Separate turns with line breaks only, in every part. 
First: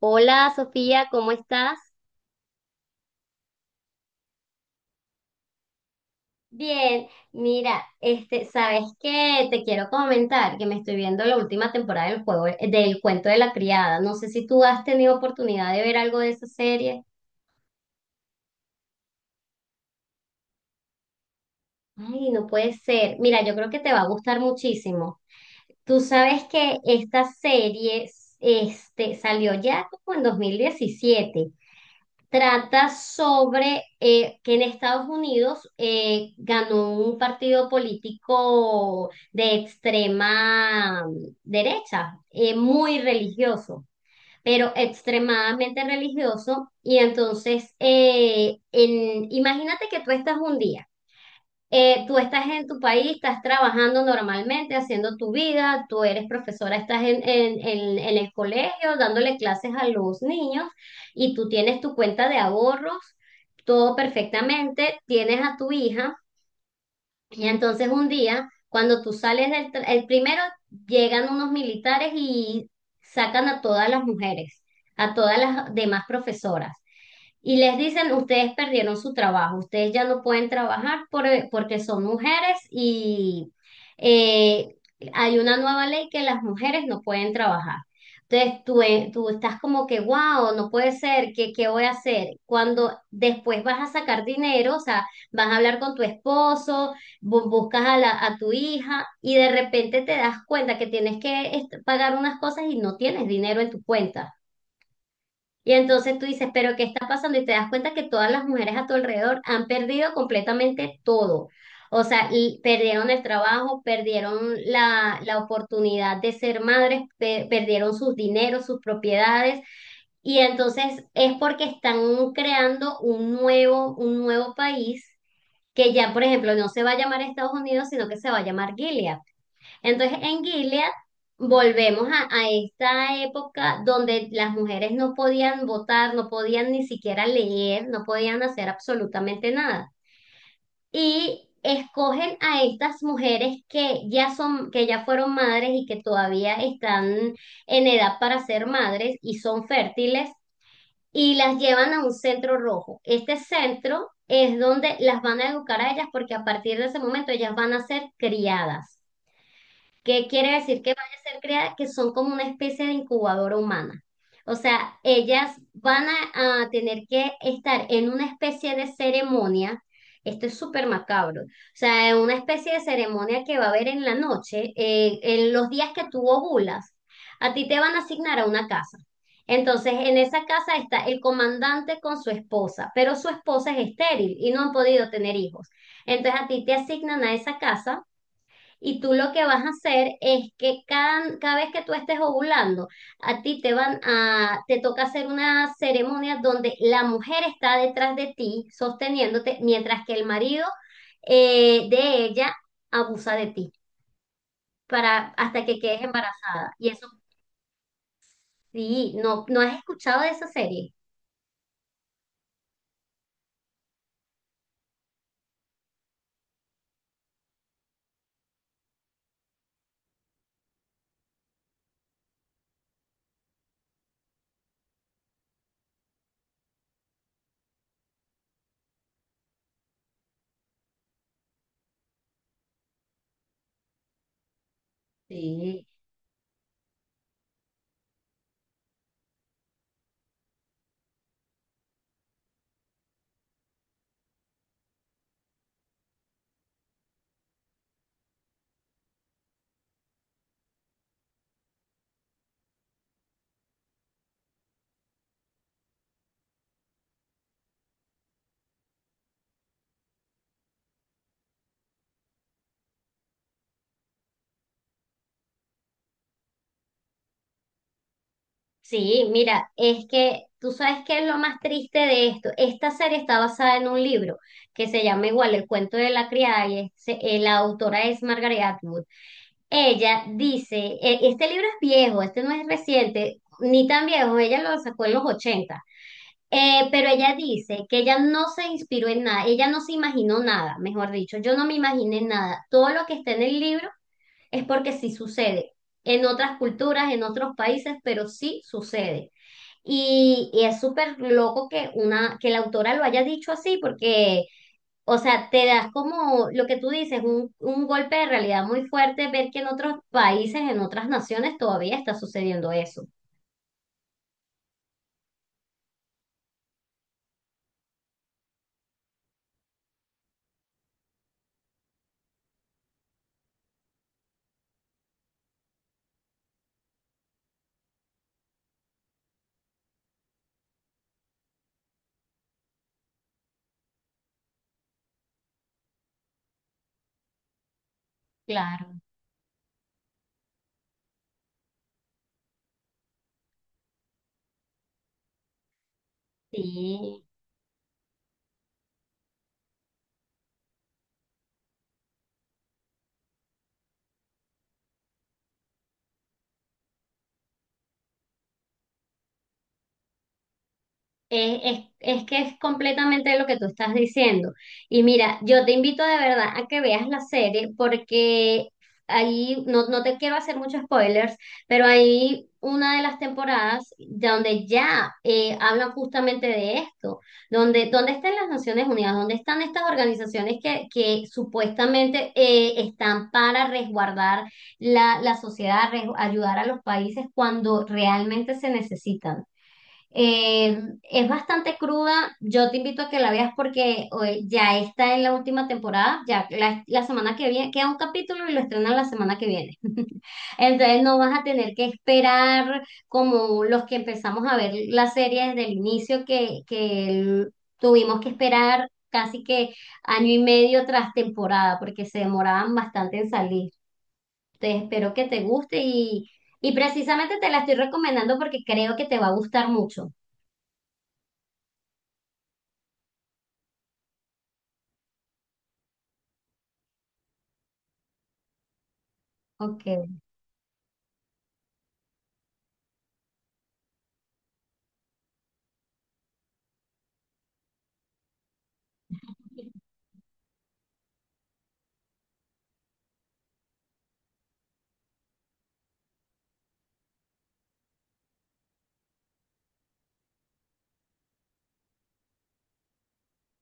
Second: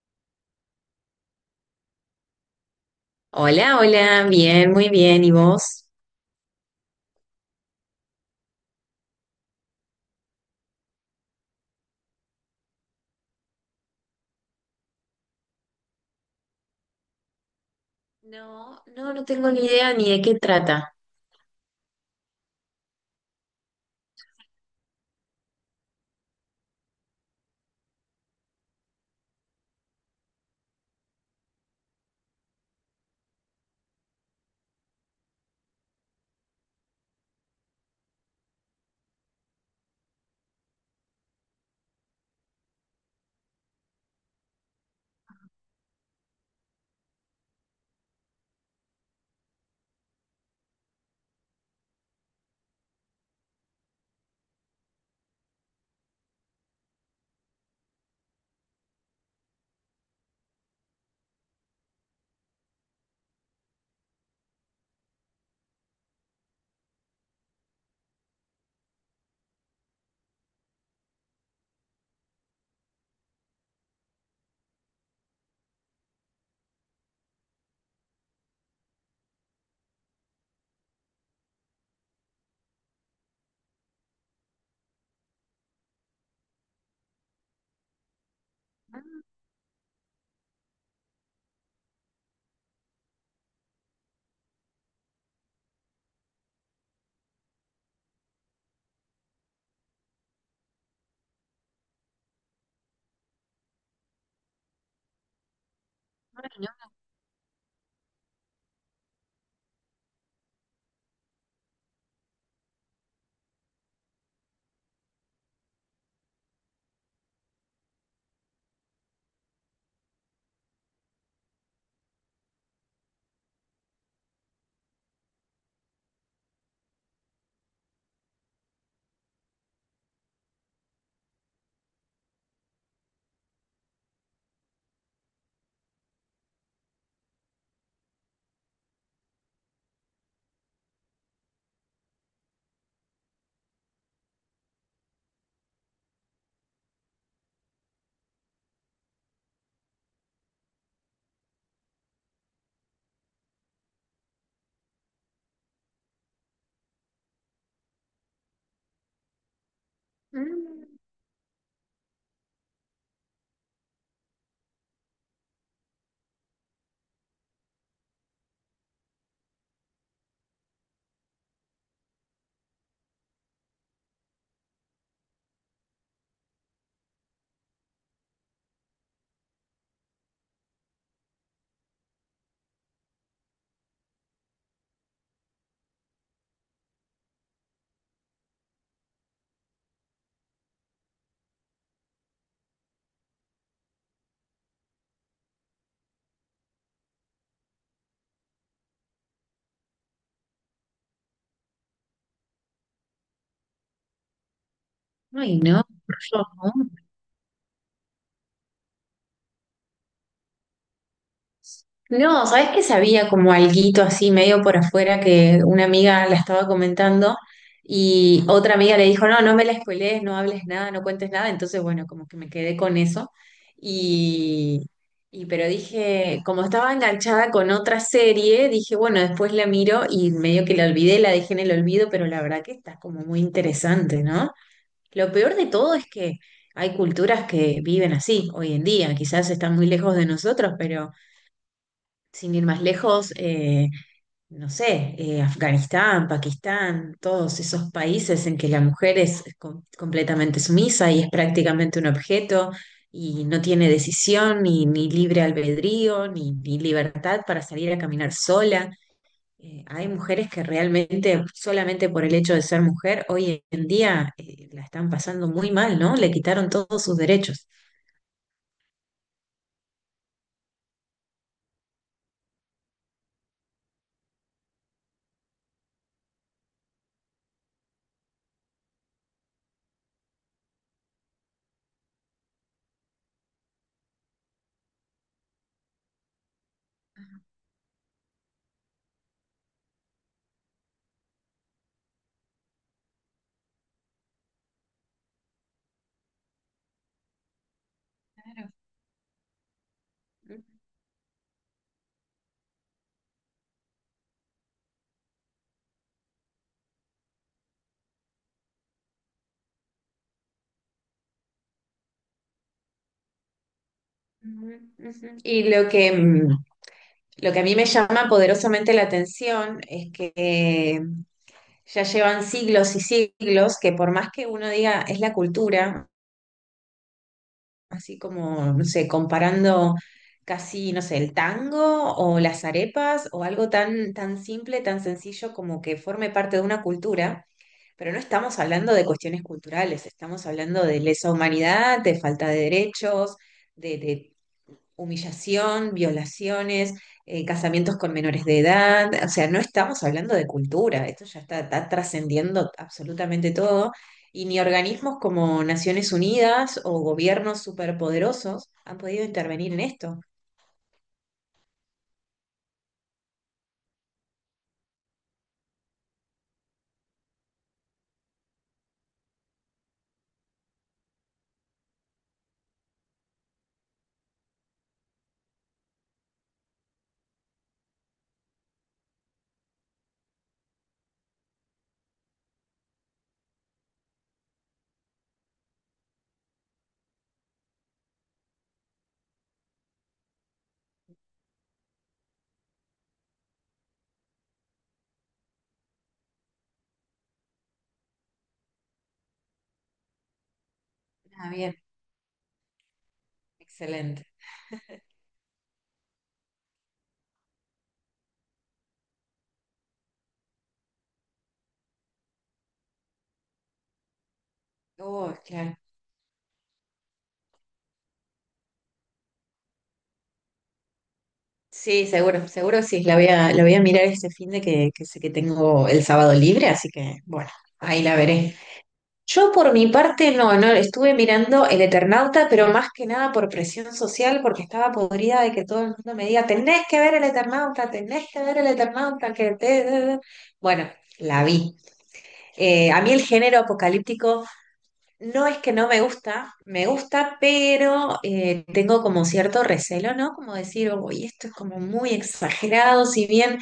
Hola, Sofía, ¿cómo estás?
Hola, hola, bien, muy bien. ¿Y vos?
Bien, mira, ¿sabes qué? Te quiero comentar que me estoy viendo la última temporada del cuento de la criada. No sé si tú has tenido oportunidad de ver algo de esa serie.
No, no, no tengo ni idea ni de qué trata.
Ay, no puede ser. Mira, yo creo que te va a gustar muchísimo. Tú sabes que esta serie salió ya como en 2017. Trata sobre que en Estados Unidos ganó un partido político de extrema derecha, muy religioso, pero extremadamente religioso. Y entonces, imagínate que tú estás un día. Tú estás en tu país, estás trabajando normalmente, haciendo tu vida, tú eres profesora, estás en el colegio dándole clases a los niños y tú tienes tu cuenta de ahorros, todo perfectamente, tienes a tu hija y entonces un día, cuando tú sales el primero llegan unos militares y sacan a todas las mujeres, a todas las demás profesoras y les dicen, ustedes perdieron su trabajo, ustedes ya no pueden trabajar porque son mujeres y eh, hay una nueva ley que las mujeres no pueden trabajar. Entonces tú estás como que, wow, no puede ser, ¿qué voy a hacer? Cuando después vas a sacar dinero, o sea, vas a hablar con tu esposo, buscas a tu hija y de repente te das cuenta que tienes que pagar unas cosas y no tienes dinero en tu cuenta. Y entonces tú dices, pero ¿qué está pasando? Y te das cuenta que todas las mujeres a tu alrededor han perdido completamente todo. O sea, y perdieron el trabajo, perdieron la oportunidad de ser madres, perdieron sus dineros, sus propiedades. Y entonces es porque están creando un nuevo país que ya, por ejemplo, no se va a llamar Estados Unidos, sino que se va a llamar Gilead. Entonces, en Gilead volvemos a esta época donde las mujeres no podían votar, no podían ni siquiera leer, no podían hacer absolutamente nada. Y escogen a estas mujeres que ya son, que ya fueron madres y que todavía están en edad para ser madres y son fértiles. Y las llevan a un centro rojo. Este centro es donde las van a educar a ellas porque a partir de ese momento ellas van a ser criadas. ¿Qué quiere decir
Mm.
que van a ser creadas? Que son como una especie de incubadora humana. O sea, ellas van a tener que estar en una especie de ceremonia. Esto es súper macabro. O sea, en una especie de ceremonia que va a haber en la noche, en los días que tú ovulas, a ti te van a asignar a una casa. Entonces, en esa casa está el comandante con su esposa, pero su esposa es estéril y no han podido tener hijos. Entonces, a ti te asignan a esa casa y tú lo que vas a hacer es que cada vez que tú estés ovulando, a ti te toca hacer una ceremonia donde la mujer está detrás de ti, sosteniéndote, mientras que el marido de ella abusa de ti
Ay,
hasta que
no,
quedes
por favor.
embarazada. Y eso sí, no, no has escuchado de esa serie.
No, ¿sabés? Que sabía como alguito así medio por afuera, que una amiga la estaba comentando y otra amiga le dijo, no, no me la spoilees, no hables nada, no cuentes nada. Entonces bueno, como que me quedé con eso y, y pero dije, como estaba enganchada con otra serie, dije, bueno, después la miro, y medio que la olvidé, la dejé en el olvido. Pero la verdad que está como muy interesante, ¿no? Lo peor de
Sí.
todo es que hay culturas que viven así hoy en día. Quizás están muy lejos de nosotros, pero sin ir más lejos, no sé, Afganistán, Pakistán, todos esos países en que la mujer es com- completamente sumisa y es prácticamente un objeto, y no tiene decisión ni libre albedrío ni libertad para salir a caminar sola. Hay mujeres que realmente, solamente por el hecho de ser mujer hoy en día, la están pasando muy mal, ¿no? Le quitaron todos sus derechos.
Sí, mira, es que tú sabes qué es lo más triste de esto. Esta serie está basada en un libro que se llama igual El cuento de la criada y la autora es Margaret Atwood. Ella dice, este libro es viejo, este no es reciente, ni tan viejo, ella lo sacó en los 80. Pero ella dice que ella no se inspiró en nada, ella no se imaginó nada, mejor dicho, yo no me imaginé nada. Todo lo que está en el libro es porque sí sucede en otras culturas, en otros países, pero sí sucede. Y,
Claro.
y es súper loco que que la autora lo haya dicho así, porque, o sea, te das como lo que tú dices, un golpe de realidad muy fuerte, ver que en otros países, en otras naciones, todavía está sucediendo eso.
Ujú, ujú. Y lo que, lo que a mí me llama poderosamente la atención es que ya llevan siglos y siglos, que por más que uno diga es la cultura, así como, no sé, comparando casi, no sé, el tango o las arepas o algo tan, tan simple, tan sencillo, como que forme parte de una cultura. Pero no estamos hablando
Claro.
de cuestiones culturales, estamos hablando de lesa humanidad, de falta de derechos, de humillación, violaciones,
Sí.
casamientos con menores de edad. O sea, no estamos hablando de cultura, esto ya está, está trascendiendo absolutamente todo. Y ni organismos como Naciones Unidas o gobiernos superpoderosos han podido intervenir en esto.
Es que es completamente lo que tú estás diciendo. Y mira, yo te invito de verdad a que veas la serie porque ahí, no, no te quiero hacer muchos spoilers, pero hay una de las temporadas donde ya hablan justamente de esto, donde, ¿dónde están las Naciones Unidas? ¿Dónde están estas organizaciones que supuestamente están para resguardar la sociedad, ayudar a los países cuando realmente se necesitan? Eh, es bastante cruda. Yo te invito a que la veas porque ya está en la última temporada. Ya la semana que viene queda un capítulo y lo estrenan la semana que viene. Entonces no vas a
Ah,
tener
bien,
que esperar como los que
excelente.
empezamos a ver la serie desde el inicio, tuvimos que esperar casi que año y medio tras temporada porque se demoraban bastante en salir. Entonces espero que
Oh,
te
claro.
guste y precisamente te la estoy recomendando porque creo que te va a gustar mucho.
Sí, seguro, seguro sí. La voy a mirar este fin, de que sé que tengo el sábado libre, así que bueno, ahí la veré. Yo por
Ok,
mi parte no, no, estuve mirando El Eternauta, pero más que nada por presión social, porque estaba podrida de que todo el mundo me diga, tenés que ver El Eternauta, tenés que ver El Eternauta, que te... te- te. Bueno, la vi. A mí el género apocalíptico no es que no me gusta, me gusta, pero tengo como cierto recelo, ¿no? Como decir, uy, esto es como muy exagerado. Si bien,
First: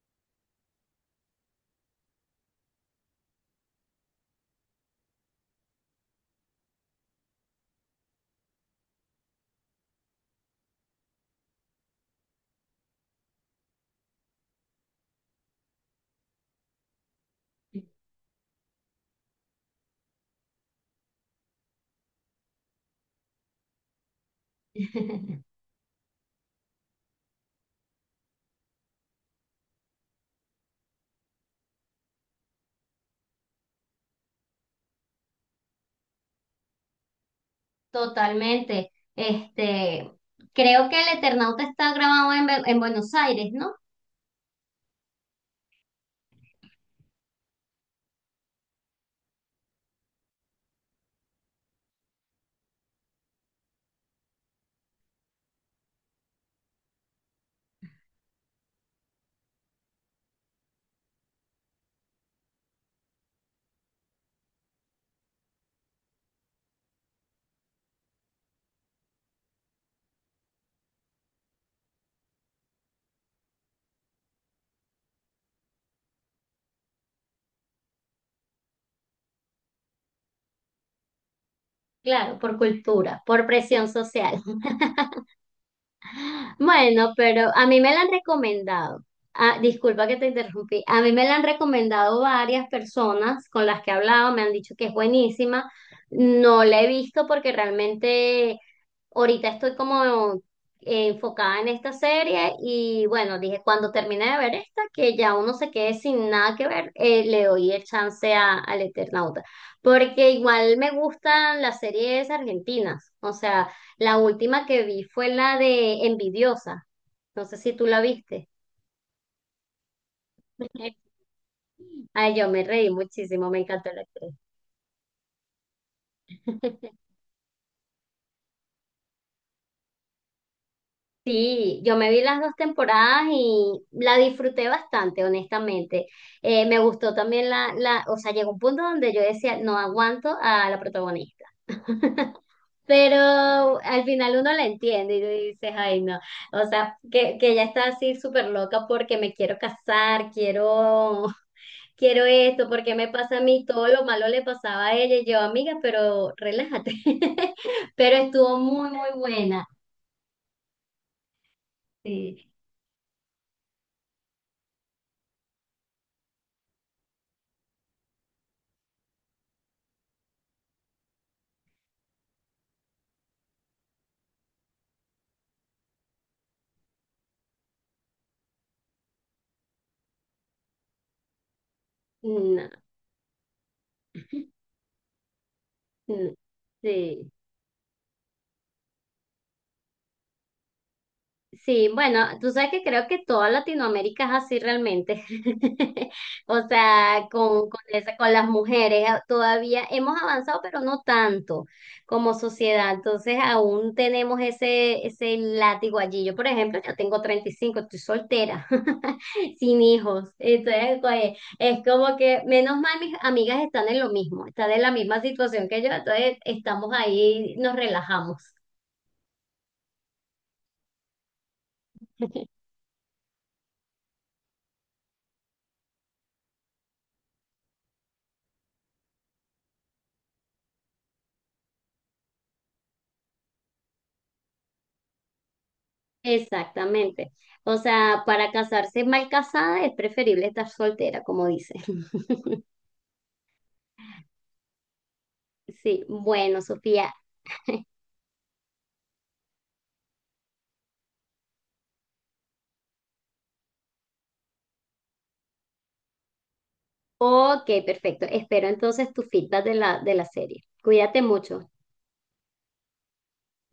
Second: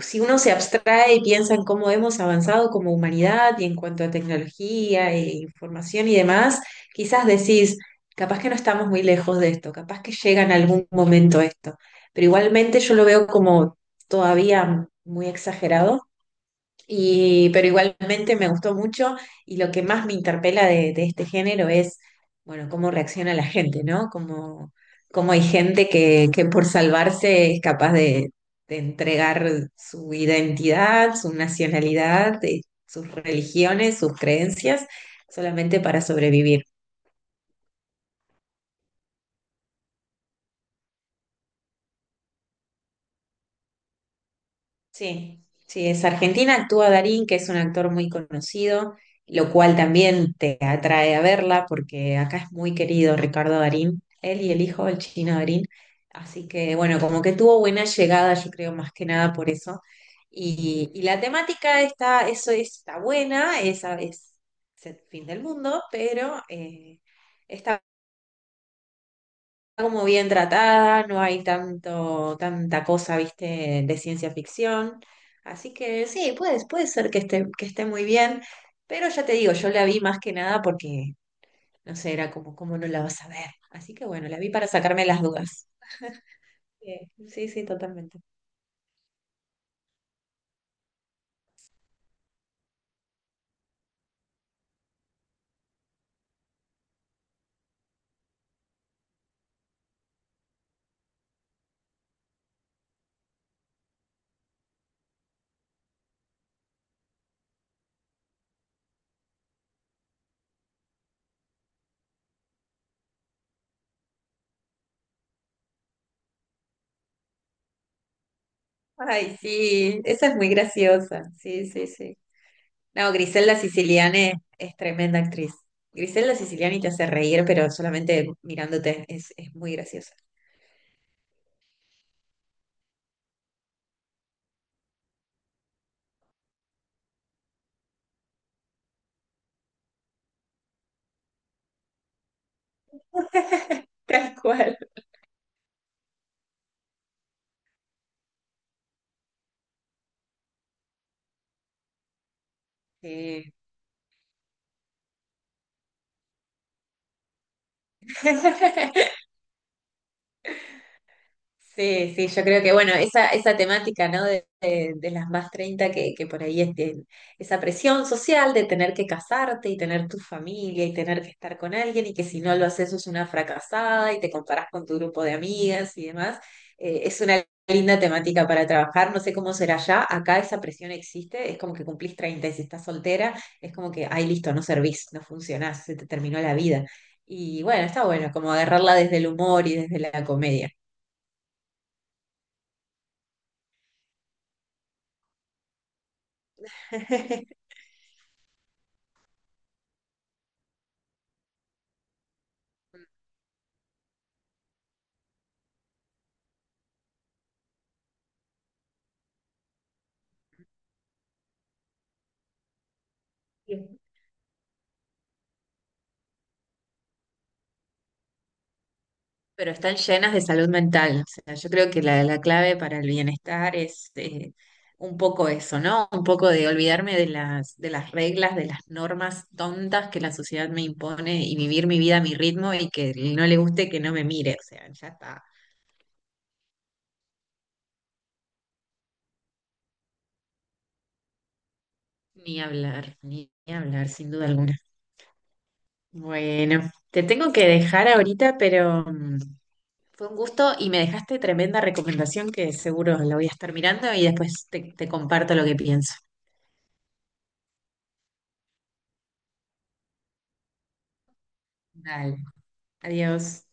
si uno se abstrae y piensa en cómo hemos avanzado como humanidad y en cuanto a tecnología e información y demás, quizás decís, capaz que no estamos muy lejos de esto, capaz que llega en algún momento esto, pero igualmente yo lo veo como todavía muy exagerado. Y pero igualmente me gustó mucho, y lo que más me interpela de este género es, bueno, cómo reacciona la gente, ¿no? Cómo, cómo hay gente que por salvarse es capaz de entregar su identidad, su nacionalidad, sus religiones, sus creencias, solamente para sobrevivir.
totalmente. Este, creo que el Eternauta está grabado en Buenos Aires, ¿no?
Sí, sí, es Argentina, actúa Darín, que es un actor muy conocido, lo cual también te atrae a verla, porque acá es muy querido Ricardo Darín, él y el hijo, el chino Darín. Así que bueno, como que tuvo buena llegada, yo creo más que nada por eso. Y la temática está, eso está buena, esa es el fin del mundo, pero está como bien tratada, no hay tanto, tanta cosa, viste, de ciencia ficción. Así que sí, puede, puede ser que esté muy bien, pero ya te digo, yo la vi más que nada porque, no sé, era
Claro,
como,
por
¿cómo no la vas
cultura,
a
por
ver?
presión
Así que bueno, la
social.
vi para sacarme las dudas.
Bueno,
Sí,
pero
sí,
a mí me la han
totalmente.
recomendado. Ah, disculpa que te interrumpí. A mí me la han recomendado varias personas con las que he hablado, me han dicho que es buenísima. No la he visto porque realmente ahorita estoy como enfocada en esta serie y bueno, dije, cuando termine de ver esta, que ya uno se quede sin nada que ver, le doy el chance al Eternauta, porque igual me gustan las series argentinas, o sea, la última que vi fue la de Envidiosa, no sé si tú la viste,
Ay, sí, esa es muy graciosa. Sí, sí, sí.
ay, yo me reí
No,
muchísimo,
Griselda
me encantó la
Siciliani
actriz.
es tremenda actriz. Griselda Siciliani te hace reír, pero solamente mirándote es muy graciosa.
Sí, yo me vi las dos temporadas y la disfruté bastante, honestamente. Me gustó también o sea, llegó un punto donde yo decía, no aguanto a la protagonista. Pero al
Tal
final uno la
cual.
entiende y tú dices, ay, no. O sea, que ella está así súper loca porque me quiero casar, quiero, quiero esto, porque me pasa a
Sí.
mí, todo lo malo le pasaba a ella y yo, amiga, pero relájate. Pero estuvo muy, muy buena.
Sí, sí, yo
Sí.
creo que, bueno, esa temática, ¿no? De las más 30, que por ahí es de- esa presión social de tener que casarte y tener tu familia y tener que estar con alguien, y que si no lo haces sos una fracasada y te comparás con tu grupo de amigas y demás. Es una linda temática para trabajar. No sé cómo será, ya acá esa presión existe, es como que cumplís treinta y si
No,
estás soltera, es como que, ay, listo, no servís, no funcionás, se te
no,
terminó la vida.
sí.
Y bueno, está bueno, como agarrarla desde el humor y desde la comedia.
Sí, bueno, tú sabes que creo que toda Latinoamérica es así realmente. O sea, con las mujeres todavía hemos avanzado, pero no tanto como sociedad. Entonces, aún tenemos ese látigo allí. Yo, por ejemplo, ya tengo 35, estoy soltera, sin hijos. Entonces, pues, es como que, menos mal, mis amigas están
Bien.
en lo mismo, están en la misma situación que yo. Entonces, estamos ahí, nos relajamos.
Pero están llenas de salud mental. O sea, yo creo que la clave para el bienestar es un poco eso, ¿no? Un poco de olvidarme de las reglas, de las normas tontas que la sociedad me impone, y vivir mi vida a mi ritmo, y que no le guste, que no me mire. O sea, ya está.
Exactamente. O sea, para casarse mal casada es preferible estar soltera, como dicen.
Ni hablar, ni, ni hablar, sin duda alguna.
Sí, bueno,
Bueno,
Sofía.
te tengo que dejar ahorita, pero fue un gusto y me dejaste tremenda recomendación que seguro la voy a estar mirando, y después te, te comparto lo que pienso.
Ok, perfecto. Espero entonces tu feedback de la serie. Cuídate mucho.
Dale. Adiós.